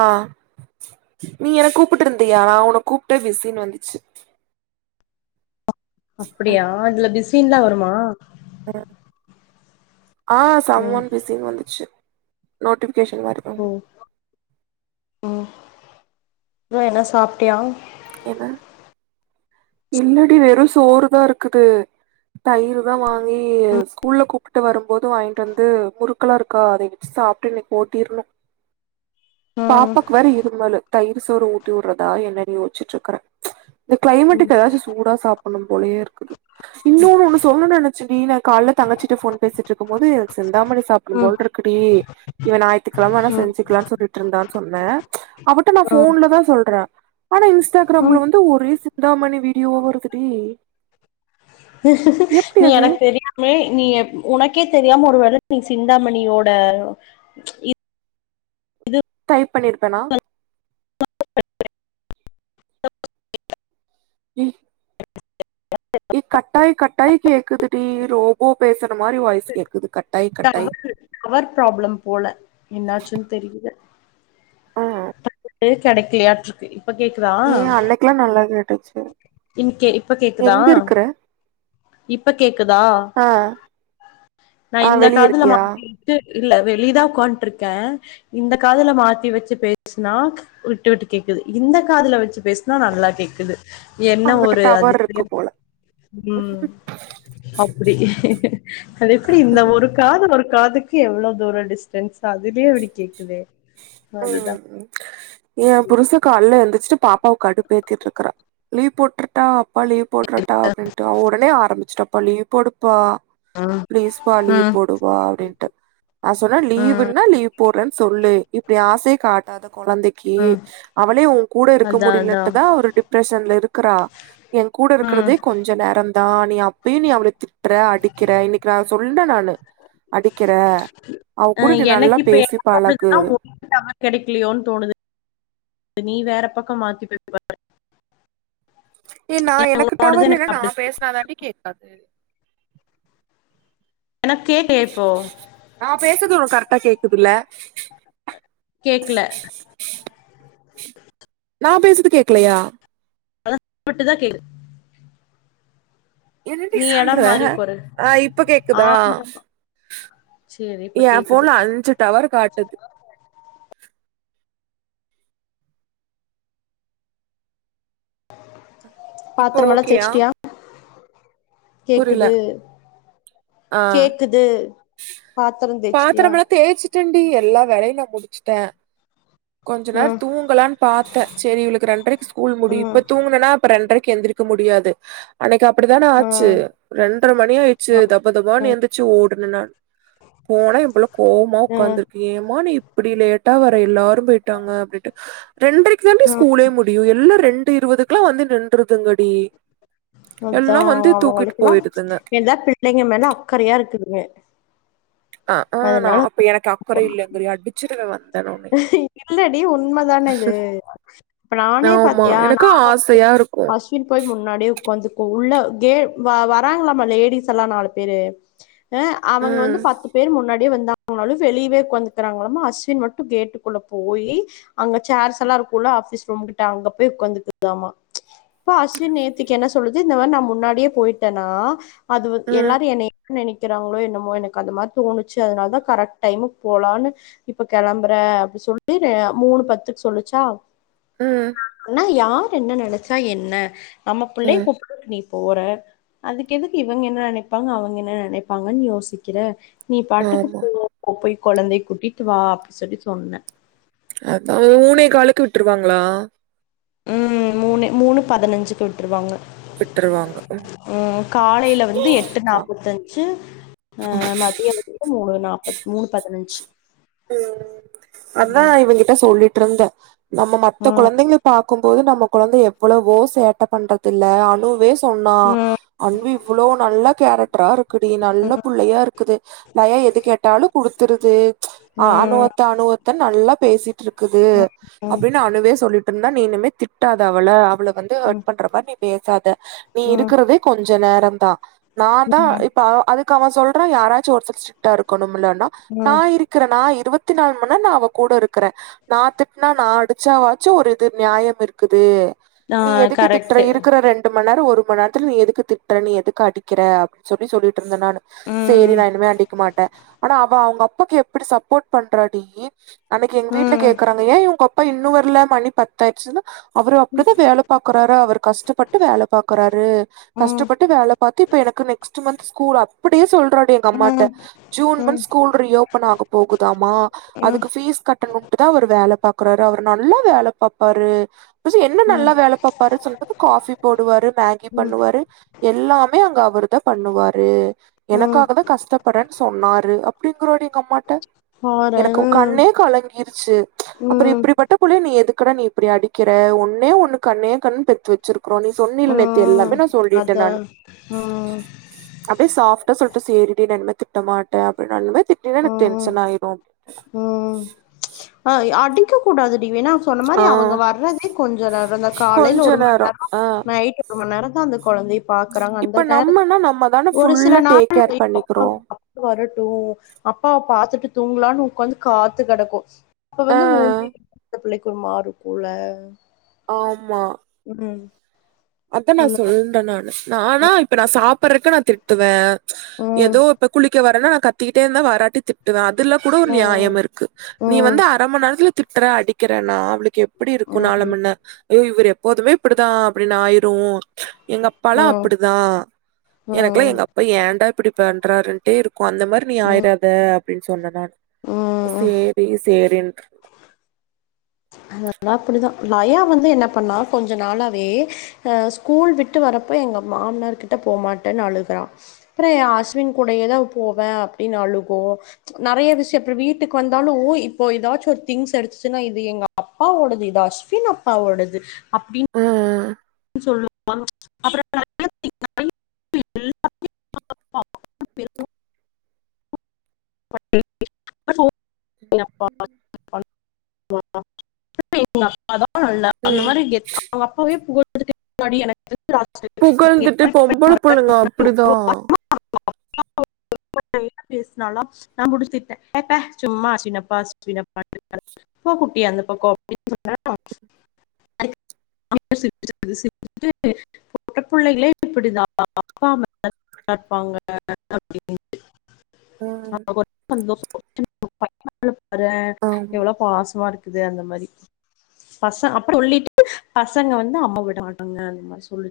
அ நீ எனக் கூப்புட்டு இருந்தியா நா உனக் கூப்ட்ட பிசின்னு வந்துச்சு அப்டியா இதுல பிஸின்லா வருமா அ சம் ம் ஒன் பிசினு வந்துச்சு நோட்டி கேசன் மாரி வரு ம் ம் அப்றோ என்ன சாப்ட்டியா என்ன இல்லடி வெறு சோறுதா இருக்குது தயிர் தா வாங்கி ம் ஸ்கூல்ல கூப்ட்டு வரும்போது வாங்கிட்டு வந்து முறுக்களா இருக்கா அதை வச் சாப்ட்டு இன்னைக் ஓட்டிர்னு ம் பாப்பாக்கு வேற இருமலு தயிர் சோறு ஊட்டி விடுறதா என்னடி யோசிச்சிட்டு இருக்கற இந்த ம் கிளைமேட்டுக்கு எதாச்சு சூடா சாப்ட்னு போலயே இருக்குது இன்னொன்னு ஒண்ணு சொல்ணு நெனச்சன்டி நா காலைல தங்கச்சிட்ட போன் பேசிட்டு இருக்கு போது எனக்கு சிந்தாமணி சாப்ட்னு ம் போல இருக் [unintelligible] இவ ஞாயித் த்துகெமழம வேனா ம் செஞ்சிக்கலானு சொல்ட்டு இருந்தான்னு சொன்ன அவட்ட நா ம் போன்லதா சொல்ற ஆனா ம். இன்ஸ்டாகிராம்ல வந்து ஒரே சிந்தாமணி வீடியோவா வருதுடி எப்டி நீ அது எனக்கு தெரியாமே நீ உனக்கே தெரியாம ஒரு வேல நீ சிந்தாமணியோட டைப் பண்ணிருப்பனா [inaudible] [inaudible] ஏ கட்டாய் கட்டாய் கேக்குதுடி ரோபோ பேசுற மாரி வாய்ஸ் கேக்குது கட் டவர் டவர் பிராப்ளம் போல என்னாச்சுன்னு தெரில ம் நெட்டே கெடைக்கலையாட்ருக்கு இப்ப கேக்குதா ஏ அன்னைக்கெல்லா நல்லா கேட்டுச்சு இன்கே இப்ப கேக்குதா எங்க இருக்குற இப்ப கேக்குதா ஆ நா ஆ இந்த வெளிய காதுல இருக்கியா மாட்டிகிட்டு இல்ல வெளிதா ஒக்காண்டுருக்க இந்த காதுல மாத்தி வெச்சி பேசுனா விட்டு விட்டு கேக் க்குது இந்த காதுல வெச்சு பேசுனா நல்லா கேக்குது என்ன அங்கிட்ட ஒரு டவர் இருக்கு அதிசயம் போல ம் அப்டி அது எப்டி இந்த ஒரு காது ஒரு காதுக்கு எவ்ளோ தூர டிஸ்டன்ஸ் அதுலயே அப்டி கேக்குதே அதுதா ம் ஏ புருச காலைல எழுந்திரு ச்சுட்டு பாப்பாக்கு கடுப்பேத்திட்டு இருக்குறா லீவ் போட்றுட்டா அப்பா லீவ் போட்றட்டா அப்டின்ட்டு அவ ஒடனே ஆரம்பிச்சுட்டா அப்பா லீவ் போடுப்பா ம் பிளீஸ் பா லீவ் ம் போடுபா அப்டின்ட்டு நா சொன்ன ம் லீவுன்னா லீவ் போட்றேன்னு சொல்லு ஆசை காட்டாத கொழந்தைக்கு ம் அவளே உன் கூட இருக்க அதா அதா முடியலட்டுதா ஒரு டிப்ரஷ்ஷன்ல இருக்குறா எங் கூட ம் இருக்குறதே கொஞ்ச நேரதா நீ அப்பையு நீ அவள திட்ற அடிக்கற இன்னிக்கு நா சொல்லற நானு அடிக்கிற அவ அ கூட நீ நல்லா எனக்கு இப்ப பேசி என்ன பழகு தோணுதுன்னா உனக்கு டவர் கெடக்கலையோன்னு தோணுது நீ வேற பக்கம் மாத்தி போய் பாரு ஏ நா எனக்கு உன்னோடது டவர் எனக்கு இல்லனா அப்டி நா பேசுனாதாண்டி கேக்காது எனக்கு கேக்கலையா இப்போ நா பேசறது ஒனக்கு கரெக்டா கேக்குதுல கேக்கல நா பேசறது கேக்கலயா விட் விட்டு தா கேக்து என்னடி சொல்ற எடம் மாறி உக்காரு அ இப்ப கேக்குதா ஆமா சேரி இப்ப ஏ கேக்குது போன்ல அஞ்சு டவர் காட்டுது இப்போ பாத்ரமெல்லா ஓகேயா தேச்சிட்டியா புரியல கேக்குது ஆஹ் கேக்குது பாத்ரோ தேச்ட்டியா பாத்திரமெல்லா [unintelligible] எல்லா வேலையு நா முடிச்சிட்ட கொஞ்ச நேர ம் தூங்கலான்னு பாத்த செரி இவளுக்கு ரெண்டரைக்கு ஸ்கூல் முடியு ம் இப்ப தூங்னன்னா அப்ப ரெண்ரைக்கு க்கக எந்திரிக்க முடியாது அன்னிக்கி அப் அப்டித்தானே ஆச்சு ம் ரெண்டர மணி ஆயிச்சு தப தபானு ம் எந்திரச்சு ஓடுன நானு போனா ஏ புள்ள கோவமா உகாந்துருக்கு ஏ மா நீ இப் இப்டி லேட்டா வர எல்லாரு போய்ட்டாங்க அப்டின்ட்டு ரெண்டரைக்கு தாண்டி ஸ்கூலே முடியு எல்லா ரெண் ரெண்டு இருவதுக்குள்ளா வந்து நின்ருதுங்கடி அதா அவங்களுல்லா எதா பிள்ளைங்க மேல அக்கறையா இருக்குதுங்க அஹா அது நா அப்ப எனக்கு அக்கற இல்லிங்றியா அடிச்சிருவ வந்த இல்லடி உண்மதான இது இப்ப நானே ஆமா பாத்தியா எனக்கு நானு ஆசையா இருக்கு அஸ்வின் போய் முன்னாடியே உட்காந்துக்கு உள்ள கே வராங்களாமா லேடிஸ் எல்லா நாலு பேரு அ அவங்க வந்து ம் பத்து பேர் முன்னாடி அப்டியே வந்தாங்களாலு வெளியவே உட்காந்துக்குறாங்களாமா அஸ்வின் மட்டு கேட்டுக்குள்ள போயி அங்க சேர்ஸ் எல்லா இருக்குள்ள ஆபிஸ் ரூம் கிட்ட அங்க போய் உக்காந்துக்கிறதாமா அப்போ அஸ்வின் நேத்திக்கு என்ன சொல்லுது இந்த மாரி நா முன்னாடியே போயிட்டேனா அது வ ம் எல்லாரு என்னை என்ன நென க்கிறாங்ளோ என்னமோ எனக்கு அந்த மாரி தோணுச்சு அதனாலதா கரெக்ட் டைம்க்கு போலானு இப்ப கெளம்ப ற அப்டி சொல்லி மூணு பத்துக்கு சொல்லுச்சா ம் ஆனா யா ரு என்ன நெனச்சா என்ன நம்ம புள்ளய ம் கூப்டறக்கு நீ போற அதுக்கு எதுக்கு இவங்க என்ன நெனைப்பாங்க அவுங்க என்ன நெனைப்பாங்கனு யோசிக்கிற நீ பாட்டுக்கு ஆமா போ போய் கொழந்தய கூட்டிட்டு வா அப்டி சொல்லி சொன்ன அதா மூணே காலுக்கு விட்டுருவாங்ளா ம் மூணு மூணு பதினஞ்சுக்கு விட்டுருவாங்க விட்டுருவாங்க ம் காலையில வந்து எட்டு நா நாப்பத்தஞ்சு அ மதியம் குள்ள மூணு நாப் மூணு பதினஞ்சு ம் அதா இவன் கிட்ட சொல்லிட்டு இருந்தே நம்ம மத்த ம் கொழந்தைங்க பாக்கும்போது நம்ம குழந்தை எவ்ளவோ சேட்ட பண்றது இல்ல ஆனுவேஸ் சொன்னா அன்வி இவ்ளோ நல்ல கேரக்டரா இருக்குடி நல்ல புள்ளயா இருக்குது நா ஏ எது கேட்டாலு குடுத்துருது ஆ ம் அணு அத்த அணு அத்தன்னு நல்லா பேசிட்டு இருக்குது அப்டின்னு அணுவே சொல்லிட்டு இருந்தா நீ இனிமே தி ட்டாத அவள அவள வந்து ஹேட் பண்ற மாரி நீ பேசாத நீ ம் இருக்கிறதே கொஞ்ச நேரம் தா நான்தா இப்ப அதுக்கு அவன் சொல்றான் யாராச்சு ஒருத்தர் ஸ்ட்ரிக்டா இருக்கணும்லன்னு னா நா ம் இரு நா இருவத்தி நால் மணி நேரோ நா அவ கூட இருக்கிறே நா திட்னா நா அடிச்சா வாச்சு ஒரு இது நியாயம் இ ருக்குது ஆ நீ எதுக்கு திட்ற கரெக்ட்டு இருக்கிற ரெண்டு மண் நேரோ ஒரு கொஞ்ச நேரத்துல நீ எதுக்கு திட்ற நீ எதுக்கு அடிக்கிற அப் சொல்லி சொல்லி ட்டுருந்தே நானு சேரி ம் நா இனிமே அடிக்க மாட்டே ஆனா அவ அவுங்க அப்பாக்கு இப்டி சப்போர்ட் பண்றா டீ நீ அன்னைக்கு எங்க வீட்ல ம் கேக்கறாங்க ஏன் உங்க அப்பா இன்ன இன்னு வர்ல மணி பத்தாயிருச்சுனா அவரு அப்டிதா வேல பாக்குறாரு அவர் கஷ்டப்பட்டு வேல பாக்குறாரு ம் ம் கஷ்டப்பட்டு வேல பாத்து இப்ப எனக்கு க்கு நெக்ஸ்ட் மந்த் ஸ்கூல் அப்டியே சொல்றாடி எங்க அம்மாட்ட ஜீன் ம் மந்த் ஸ்கூல் ரியோப் பன் ஆக போகுதாமா ம் அதுக்கு ஃபீஸ் கட்டணும்ட்டுதா அவரு வேல பாக்குறாரு அவரு நல்லா வேல பாப்பாரு என்ன ம் நல்லா வேல பாப்பாரு சொன்னதுக்கு காஃபி போடுவாரு மேகி பண்ணுவாரு எல்லாமே அங்க அவ ருதா பண்ணுவாரு ம் எனக்காகதா கஷ்டப்படறன்னு சொன்னாரு அப்டிங்கிறாடி எங்க அம்மாட்ட எனக்கு உன் பாரே கண்ணே கலங்கிருச்சு அப்றோ ம் இப்டிப்பட்ட புள்ளய நீ எதுக்கு க்கிற நீ இப்டி அடிக்கிற ஒன்னே ஒன்னு கண்ணே கண்ணு பெத்து வெச்சிரு அப்புறோ நீ சொன்னியல்ல நேத்து ம் எல்லாமே நா சொல்லிட்டே அதா நானு ம் அப்டியே சாஃப்டா சொல்லிட்ட சேரிடி நா இனிமே திட்ட மாட்டே அப்டின்னாலுமே திட்டினா எனக்கு ம் டென்ஷன் ஆயிரு க்க கூடாது அப்டி வேனா அவுங்க சொன்ன மாரி அவுங்க வர்றதே கொஞ்ச நேரந்தா காலைல கொஞ்ச ஒரு மண் நேரோ ஆ நைட் ரொம்ப நேரோந்தா அந்த கொழந்தைய பாக்கறாங்க அந்த இப்ப நேர நம்மனா நம்ம தான ஒரு சில ஃபுல்லா டேக் நாள் கேர் [inaudible] பண்ணிக்கிறோ அப்பாவ பாத்துட்டு தூங்கலான்னு உக்காந்து காத்து கெடக்கு அப்ப ஆ வந்து மூஞ்சி இந்த புள்ளைக்கு ஒரு மாரி இருக்குல்ல ஆமா ம் அதா நா அந்த சொல்றே நானு நானா இப்ப நா சாப்படறக்கு நா திட்டுவே ம் எதோ இப்ப குளிக்க வரனா நா கத்திட்டே இந்தா வராட்டி திட்டுவே இதுல்ல கூட ஒரு ம் நியாயம் இருக்கு நீ ம் வந்து அரை மண் நேரத்துல திட்டற அடிக்கிறனா அவுளுக்கு எ ப்டி இருக்கு ம் நாள மின்ன ஐயோ இவர் எப்போதுமே இப்படிதா அப்டின்னு ஆயிரு எங்க ம் அப்பால்லா ம் அப்டிதா எனக்கெல்லா எங்க அப்பா ஏண்டா இப்படி பண்றாருண்டே இருக்கு கோ அந்த மாரி நீ ம் ஆயிராத அப்டின் சொன்ன நானு ம் ம் சேரி சேரின் அதல்லா அப்பிடிதா நா யா வந்து என்ன பண்ணா கொஞ்சோ நாளாவே ஆ ஸ்கூல் விட்டு வ வரப்போ எங்க மாம்னார் கிட்ட போமாட்டேனு அழுகறா அப்ரோ யே அஸ்வின் கூடையேதா போவே அப்டின் னு அழுகு நெறைய விஷயோ வீட்டுக்கு வந்தாலு இப்போ ஏதாச்சு ஒரு திங்ஸ் எடுத்துச்சுன்னா இத் து எங்க அப்பாவோடது இது அஸ்வின் அப்பாவோடது அப்டின் ஆ சொல்லு [inaudible] [inaudible] [inaudible] எங்க அப்பாதா அல்ல அந்த மாரி கெத்தா அவங்க அப்பாவே [inaudible] எனக்கு தெரிஞ்சு நீங்க புகழ்ந்துட்டு பண்ணி பொம்பள மறக்காம புள்ளங்க அப்படிதா [inaudible] பேஸ்னால நா முடிச்சிட்டே ஏ பே சும்மா அஸ்வின் அப்பா அஸ்வின் அப்பான்டு கு குட்டியாந்தப்ப கோ [inaudible] [unintelligible] தா இருப்பாங்க அப்டின்ட்டு ம் [inaudible] றே ஆமா எவ்ளோ பாசமா இரு குது அந்த மாரி பச அப்புறோ சொல்லிட்டு பசங்க வந்து அம் அம்மா விட மாட்டாங்க அதே மாரி சொல்லு